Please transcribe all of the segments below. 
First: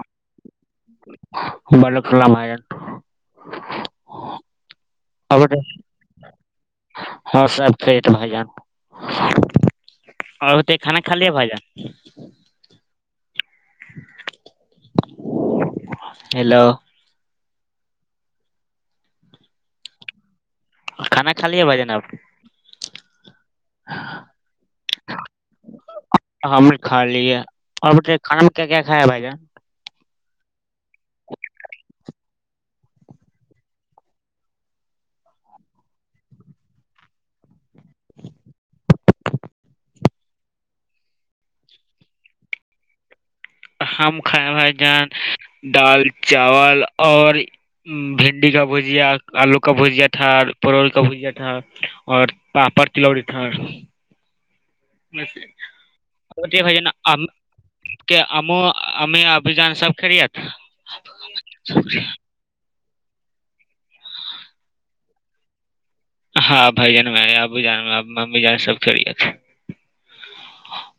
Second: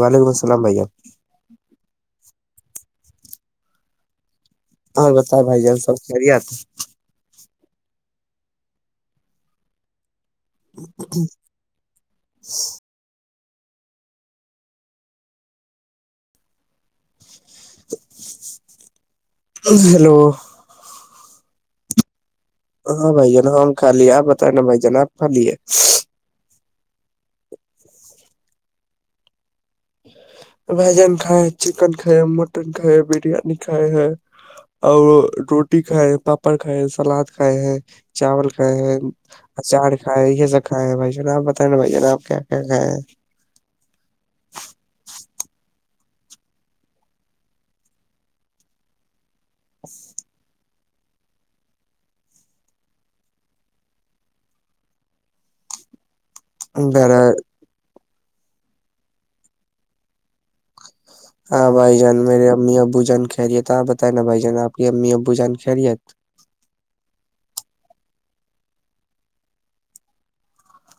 وعلیکم السلام بھیا ہ اور بت بھائی جان سب خری آت اور سب فھرٹ بھائی جانا اور ہوتے کھانا خالییہ با جا ہیلو ہلو کھانا کھا لیا بھ جانا آپ ہاں بھائی ہم ہم خالی ہے آپ بتائے نا بھائی جناب خالی ہے ہم نے کھا لیے اور بیٹے کھانا میں کیا کیا کھایا بھائی جان بھجن کھائے چکن کھائے مٹن کھائے بریانی کھائے ہیں اور روٹی کھائے ہیں پاپڑ کھائے ہیں سلاد کھائے ہیں چاول کھائے ہیں اچار کھائے یہ سب کھائے ہیں بھائی ج آپ بتائیں نا بھائی ج آپ کیا کیا کھائے ہیں ہم کھائے بھائی جان دال چاول اور بھنڈی کا بھجیا آلو کا بھجیا تھھار پرول کا بھجیا تھا اور پاپڑ تلوڑی تھا مس جا ہیں گھر کہ ا امییں ابھی جان سب خرییات ہاں بھائی جان میری امی اب بجن کھل رہیے تو آپ بت نا بھ جان آپ کی امی بوجن کے رہیے آب جان م جان سب کر تھ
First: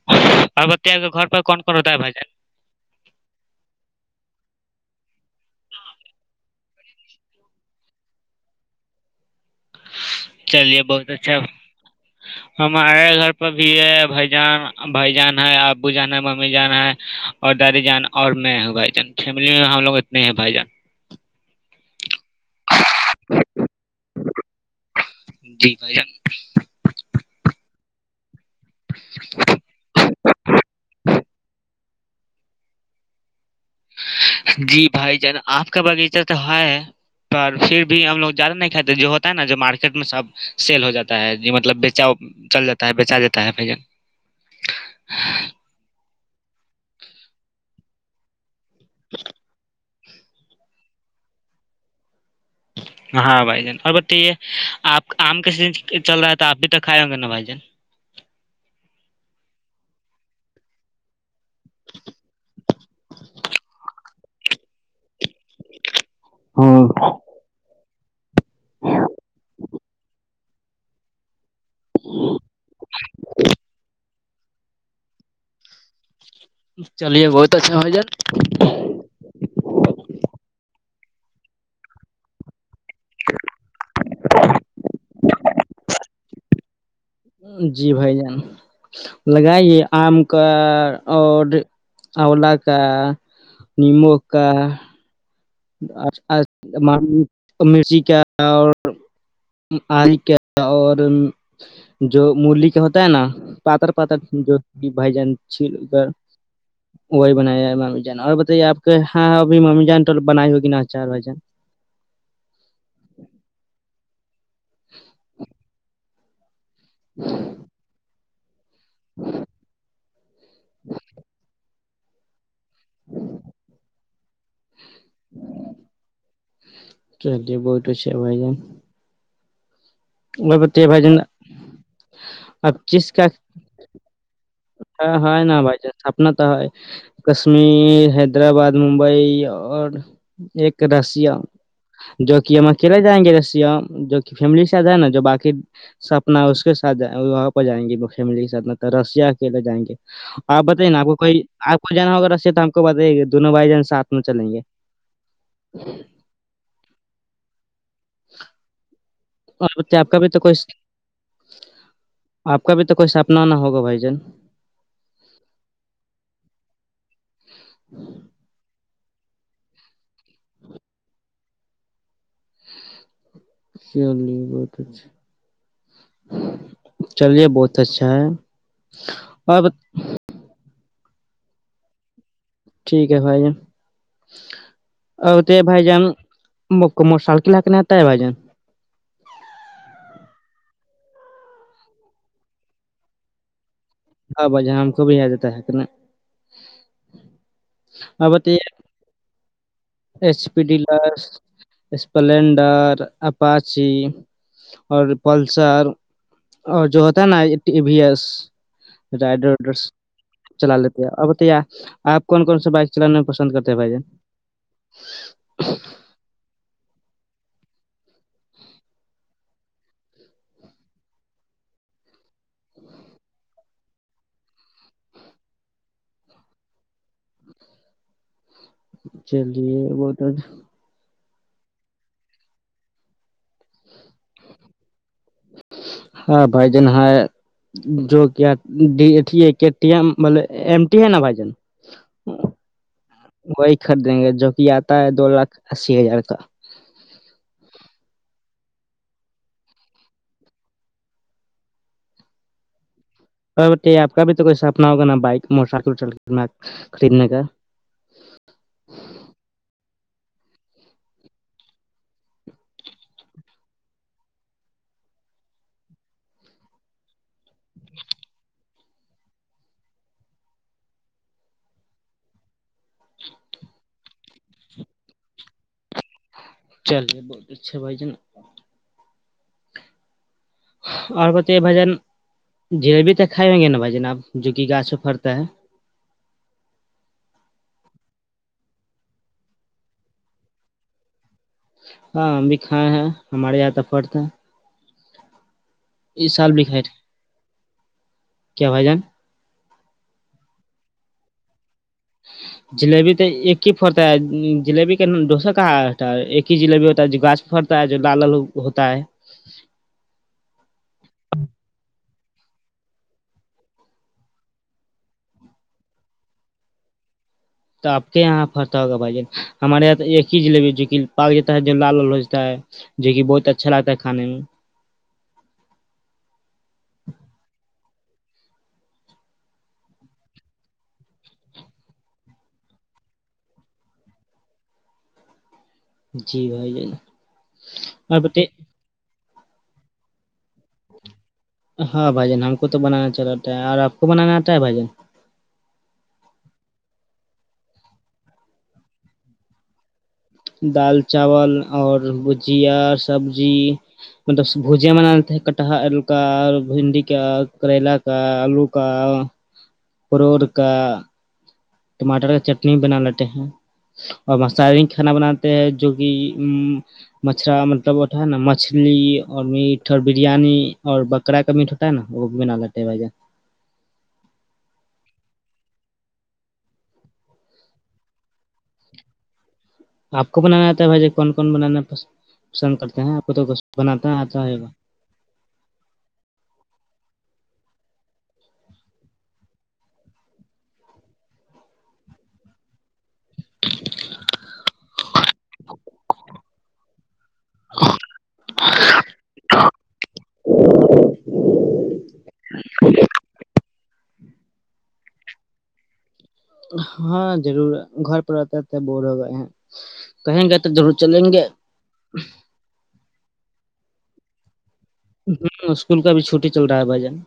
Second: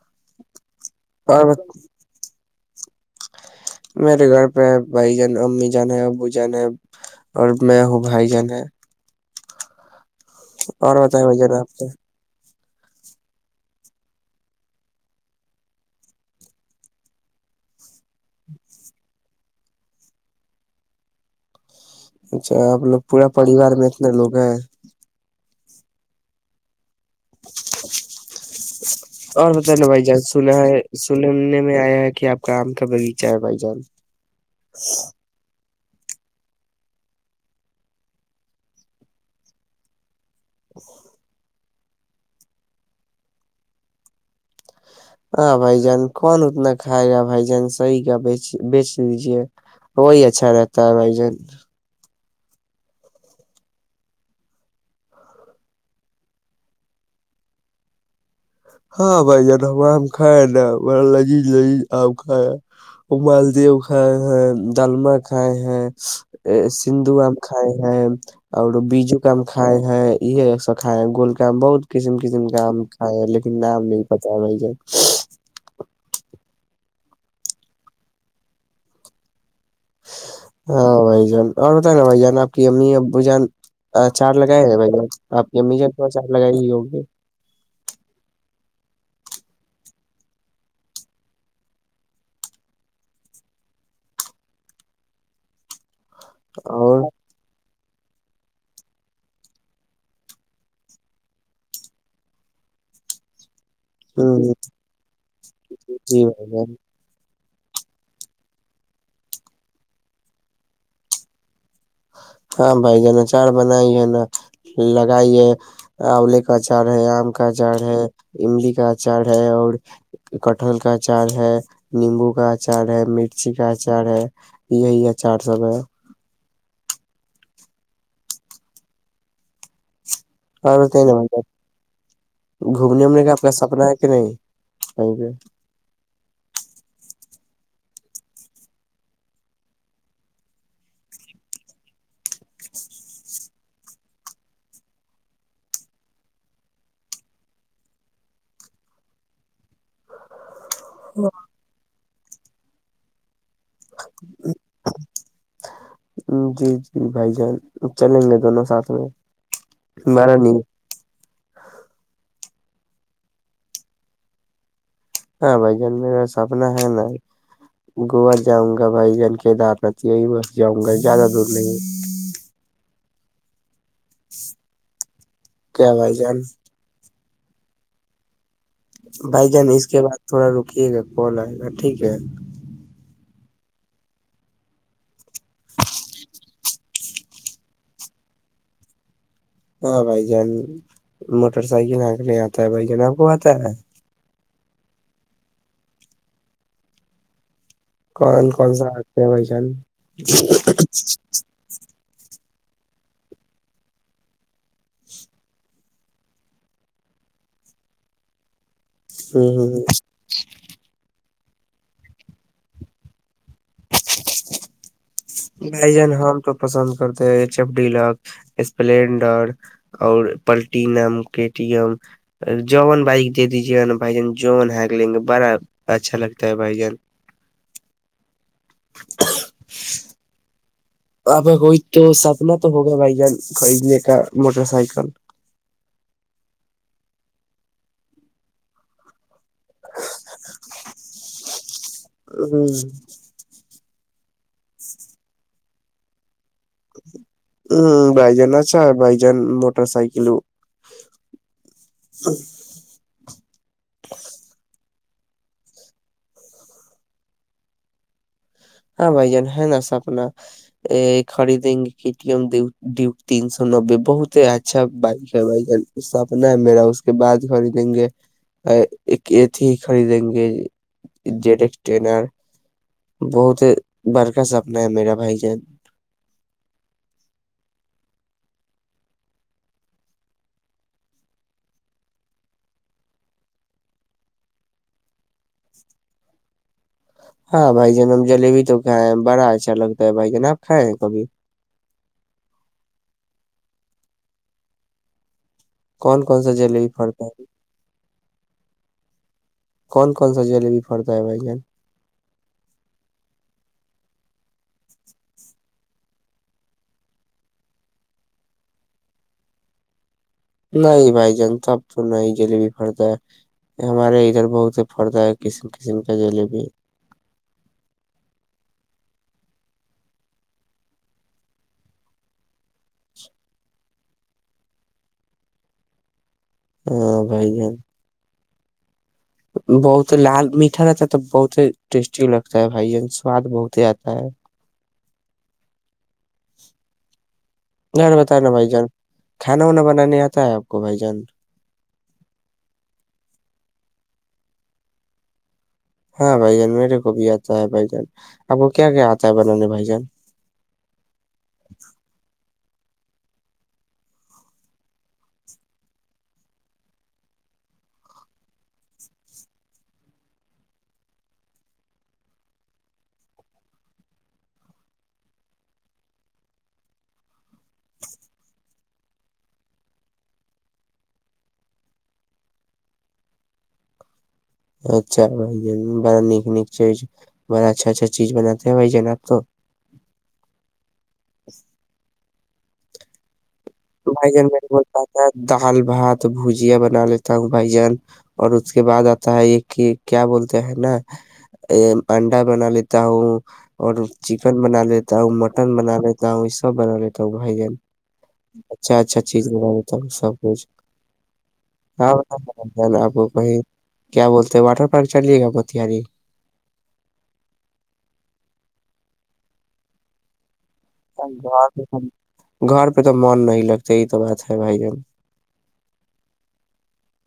آ گھر پ اور کون کو ہدائے با جائے میرے گھر پہ بھائی جانا امی جانا ہے ابو جانا ہے اور میں ہوں بھائی جان ہے چلیے اور بہت بتائیں بھ اچھا ج نے آپ کے ہمارے گھر پہ بھی ہے بھائی جان بھائی جان ہے ابو جانا ہے ممی جانا ہے اور دادی جانا اور میں ہوں بھائی جان فیملی میں ہم لوگ اتنے ہیں بھائی جان اچھا ملوگ پورے پریوار میں اتنے لوگ ہیں جی بھائی جان اور بت نا بھائی جان سنا ہے سننے میں آیا ہے کہ آ کا آم کا بغیچہ ہے بھائی جان جی بھائی جان آپ کا باغیچہ تو ہے پر پھر بھی ہم لوگ زیادہ نہیں کھاتے جو ہوتا ہے نا جو مارکیٹ میں سب سیل ہو جاتا ہے جی م مطلب بیچا چل جاتا ہے بیچا جاتا ہے بھ ہاں بھائی جان کون اتنا کھائے گا بھائی جان صحی کا بی بیچ دیجیے وہی اچھا رہتا ہے بھائی جان ہاں بھائی جان اور بتائیے آپ آم کے س چل رہا ہے تو آپ بھی توک کھائے ہوں گے نا بھائی جان ہاں بھائی جان ہم ہم کائے نا با لذیذ لذیذ آ کائے وہ مالدیو کھائے ہیں ڈالم کھائے ہیں ہاں سندو آم کائے اور بیجو کام کائے ہیں یہ سا کائے گول بہت کسم کسم کام کائے نہیں پتا بائی چلیے بہت اچھا ہو جان ہاں بھائی جان اور بت نا بھائی جان آپ کی امی ابو جان چار لگائے ہیں بھائی جان آپ کی امی جان تھوڑا چار لگائی ہی ہوگی جی بھائی جان لگائیے آم کا اور اولا کا نیممبو کا اچھا اور [inaudible] مرچی کا اور آر کا اور جو ملی کا ہوتا ہے نا پاتر پاتر جو جی ب جن چ بھائی جان وہ بنایا ہے ماممی جان اور بتائیے آپ کے ہاں ابھی ممی جان ٹل بنائی ہوگی نا چار وزن ہاں بھائی جنا چاڑ بناائی ہے نا لگائیے [inaudible] کا جاڑ ہے آم کا جاڑ ہے [inaudible] کا اچار ہے اور کٹہل کا اچار ہے نیمبو گاچھ آچار ہے مرچی کا آچار ہے یہی آچار سب ہے چلیے بہ تو بائی جان اور بتائیے اورر بھائی ن جان م گھومنے انے کا اپ کا سپنا ہے کہ نہیں کہیں ہاں ہے پہ ن بائی سپنا تو ہے کشمیر حیدرآباد ممبئی اور ایک راسیا جو کہ ہم اکیلےائیں گے جو فیم کےاتھ نا جو باقی سپنا ہے اس کے سات وہاں پہ جائیں گی فیملی کے سھ رشیا کل جائیں گے آپ بتائیے نا آپ کو کئی آپ کو جان ہوگا سے تو ہم کو بےائی گے دونوں بھائی جان ساتھ میں چلیں گے جی جی بھائی جان چلیں گے دونوں ساتھ میں اور آپ کا بھی ہمارا تو کھ نہیں آپ کا بھی تو کوئی سپنا نہ ہوگا بھائی جان ہاں بائی جانم سپنا ہے نا گوا جاؤں گا بھائی جن کے دار میں یہی بس جاؤں گا زیادہ دور نہیں چ بہت اچھا کیا بھائی جان چلیے بہت اچھا ہے بھائی اور جان بت- اس کے بعد تھوڑا رکیے گا کال آئے گا ٹھیک ہے ٹھیک ہے بھائی او تو بھائی جام م م سال کی لکنے آتا ہے بھ جن ہاں بھائی جان موٹر سائیکل آکنے آتا ہے بھائی جان آپ کو آتا ہے ہاں ب ج ہم کوب آیادتا ہے کہنا کون کون سا رگتے ہیں بھائی چان H P deluxe Splendor Apache اور پلسر اور جو ہوتا ہے نا ٹی وی ایس رائڈر وڈر چلا لیتے ہے ا آپ کون کون سا بائک چلانا پسند کرتے ہیں بھائی جان بائی جان ہمام تو پسند تےچف ڈی اسپلینڈر اور پلٹینمٹیم جون بائک دے دیجے نا بھائی ج جون ہگ لیں گے بڑا اچھا لگتا ہے بھائی جان چلیے وہ تو وہاں پہ کوئی تو سپنا تو ہو گیا بھائی جان کئی نہیں کا موٹر سائیکل ہاں بھائی جان ہے جو کیا م ہے نا بھائی جن وہ خریدیں گے جو کہ آتا ہے دو لاکھ اسی ہزار کا ہ بائی جان آچ بائی جان موٹر سائکلو اور آ کا بھی تو کوئیسا اپنا ہوگا نا بائک موٹر سائیکللنا خریدنے کا ہاں بائی جان ہ نا سپنا خرید م ت سو سو نبے بہت ہی اچھا بائک ہے بھائی اس س اپنا ہے میرا اس کے بعد خریدیں گے ایک ایھی خریدیں گے جیڈ ایکس ٹین آر بہت بر کا سپنا ہے میرا بھائی جان چلے بہت اچھا بھائی ج ن اور بتے بھجن جلیبی تو کھائے ہوں گے نا بھجن اب جوک گاھ و پھرتا ہے ہاں بھائی جان اب جلیبی تو کھائے ہیں بڑا اچھا لگتا ہے بھائی جان آپ کھائے ہیں کبھی ہاں ہم بھی کھائے ہیں ہمارے یہیا ت فرد ہے کون اس کون سا سال بھی کھائے جلیبی تھے پڑتا ہے کیا بائی جان کون کون سا جلیبی پڑتا ہے بھائی جان جلیبی تو ایک ہی پڑتا ہے جلیبی کا ن ڈسا کہاں ہوتا ہے ایک ہی جلیبی ہوتا ہے جو گاچ پھڑتا ہے جو لال لو ہوتا ہے نہیں بھائی جان توب تونا ہی جلیبی پرتا ہے ہمارے ادھر بہت ہی پرتا ہے کسم قسم کا جلیبی تو آپ کے یہاں پرتا ہوگا بھائی جان ہمارے یہاں تو ایک ہی لیی جو کہ پاک جاتا ہے جو لال ل ہو جا ہے جو کہ بہت اچھا لگتا ہے کھے میں ہاں بھائی جان بہت لال میٹھا رہتا ہے تو بہت ہی ٹیسٹی لگتا ہے بھائی جین سواد بہت ہی آتا ہے جی بائی جائےا اور بٹے بتانا بھائی جان کھانا وانا بنانے آتا ہے آپ کو بھائی جان ہاں بھائی جن ہم کو تو بنانا چلا رہتا ہے اور آپ کو بنانا آتا ہے بھائی جن ہاں بھائی جان میرے کو بھی آتا ہے بھائی جان اب کو کیا کیا آتا ہے بنانے بھائی جان دال چاول اور جیا سبزی مطلب بوجے بن دیتے کٹہر کا بھنڈی کا کریلا کا آلو کا پروڑ کا ٹماٹر کا چٹنی بھی بنا لیتے ہیں اور مسی کھانا بناتے ہیں جو کہ مچھھرا مطلب ہوتا ہے نا مچھلی اور میٹ اور بریانی اور بکرا کا میٹ ہوتا ہے نا وہ بھی بنا لیتے ہیں بھائی جان اچھا بھائی ج بڑا نک نک چیز بڑا اچھا اچھا چیز بناتے ہیں بھائی جان آپ تو آپ کو بنانا آتا ہے بھائی ج کون کون بنانا ہے پ پسند کرتے ہیں آپ کو تو بناتا بھائی جن آتا مے ہے گا بولتا تھا دال بھات بھجیا بنا لیتا ہوں بھائی جان اور اس کے بعد آتا ہے یہ کہ کیا بولتے ہیں نا انڈا بنا لیتے تا ہوں اور چکن بنا لیتا ہوں مٹن بنا لیتا ہوں یہ سب بنا لیتا ہوں بھائی جن اچھا اچھا چیز لگ دیتا ہوں سب کچھ ہاں آپ کو کہیں کیا بولتے واٹر پارک چلیے گا پتیاری ہاں ضرور ہے گھر پر رہتا رہتے بور ہو گئے ہیں کہیں گ گ پہ گھر پہ تو من نہیں لگتا یہ تو بات ہے بھائی ہ اسکول کا اب چھٹی چل رہا ہے بھائی جان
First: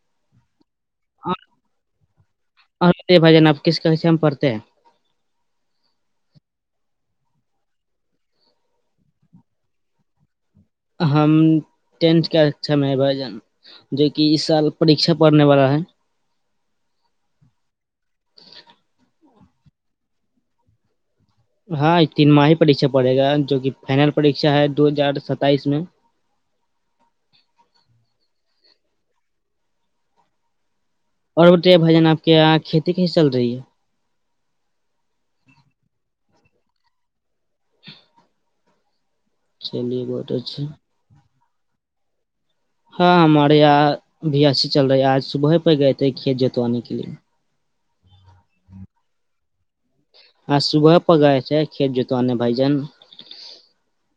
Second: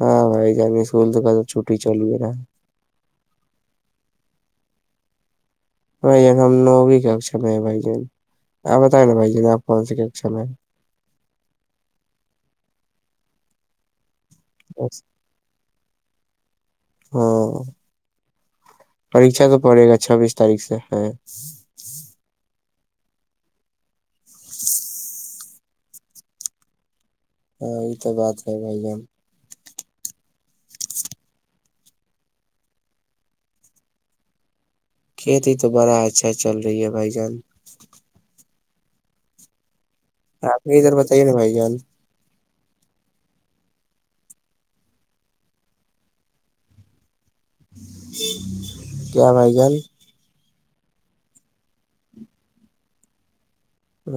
ہاں بھائی جان اسکول تو کا تو چھٹی چل ہی رہا ہے ا بھجن اب کس کہ سے ہم پڑھتے ہیں بھ جن ہم ن ہوگی کاکم میں ہے بھ جن آپ بتائیں نا بائی جن آپ کون سے کےم ہے ہم ٹینٹ کا اچھا میں بھائی جان جو کہ اس سال پیھا پڑھنے والا ہے ہاں پڑ گا چھبیس تاریخ سے ہ ہاں تین ماہ پریھا پڑے گا جو کہ فائنل پر پریشا ہے دو ہزار ستر س تائیس میں ہاں یہ تو بات ہے بھائی جان اور بتے بھ جان آپ کے یہاں کھیتی کیسی چل رہی ہے کھیتی تو بڑا اچھا چل رہی ہے بھائی جان چلیے بہت اچھا آپ نے ادھر بتائیے نا بھائی ان ہاں ہمارے یہاں بھی ایسیھی چل رہی ہے آج صبح پہ گئے تھے کھیت جتوانے کے لیے جی س بائی گل ہاں صبح پ گائے تھ کھیت جوتانے بائی جن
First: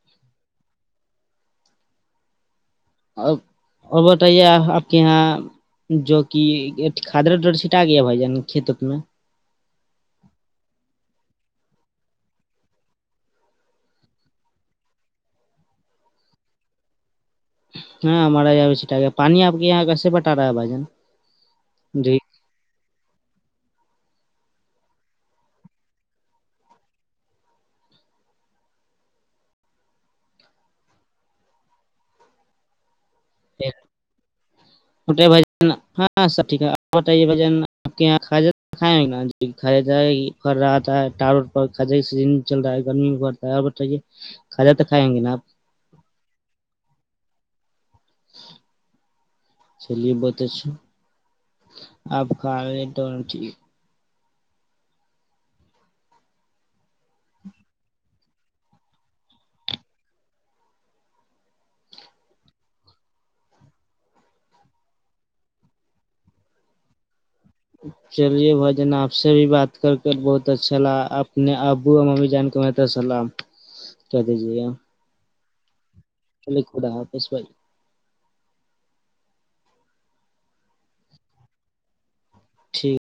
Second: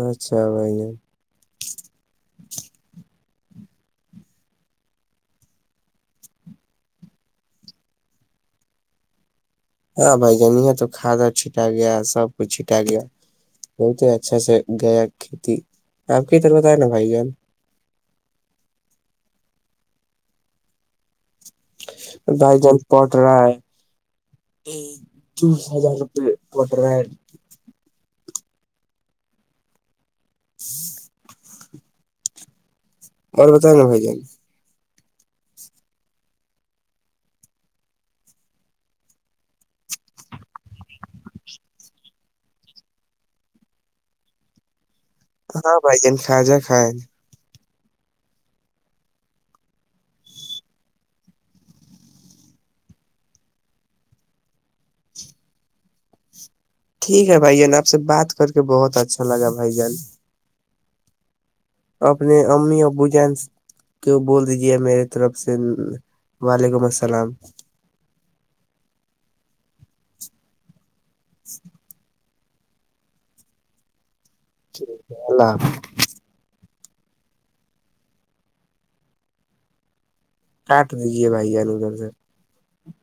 اچھا بائی ج اور اور بتائیے آپ کے یہاں جو کہ کھادر ڈر چھٹا گیا بھائی جان کھیتت میں ہاں بھ جان یہاں تو کھادا چھٹا گیا سب کچ چھٹا گیا بہت ہی اچھا سے گیا کھیتی آپ کے طر بت ہے نا بھائی جان ہاں ہمارا یہاںٹا ہے پانی آپ کے یہاں کیسے بٹا رہا ہے بھائی جان جی بھائی جان پٹرائے یہ دوس ہزار روپے پٹرائے ہ [inaudible] بر بت ہے میں ہو جائے گ چٹے بھ ہاں سب ٹھیک ہے آ بتائیے بھ آپ کے یہاں کھجا کھائیں ناھہ پ رہا تھاٹار کھجہ سیزن چل رہا ہے گرمی میں پڑتا ہے اور بتائیے کھاجاک ہاں بھ جین کا جا کھائے چلیے بت آپ کا ٹھیک ہے بھائی جان آپ سے بات کر کے بہت اچھا لگا بھائی جان اپنے امی ابو جان کو بول دیجیے میرے طرف سے وعلیکم السلام چلیے بھا جن آپ سے بھی بات کر کے بہت اچھا لگا اپپنے ابو اور ممی جان کے تمت اللام کہ دیجیے گا اللہ خدا حافظ بھائی کاٹ دیجے بھائی اللو گھر سے ٹھیک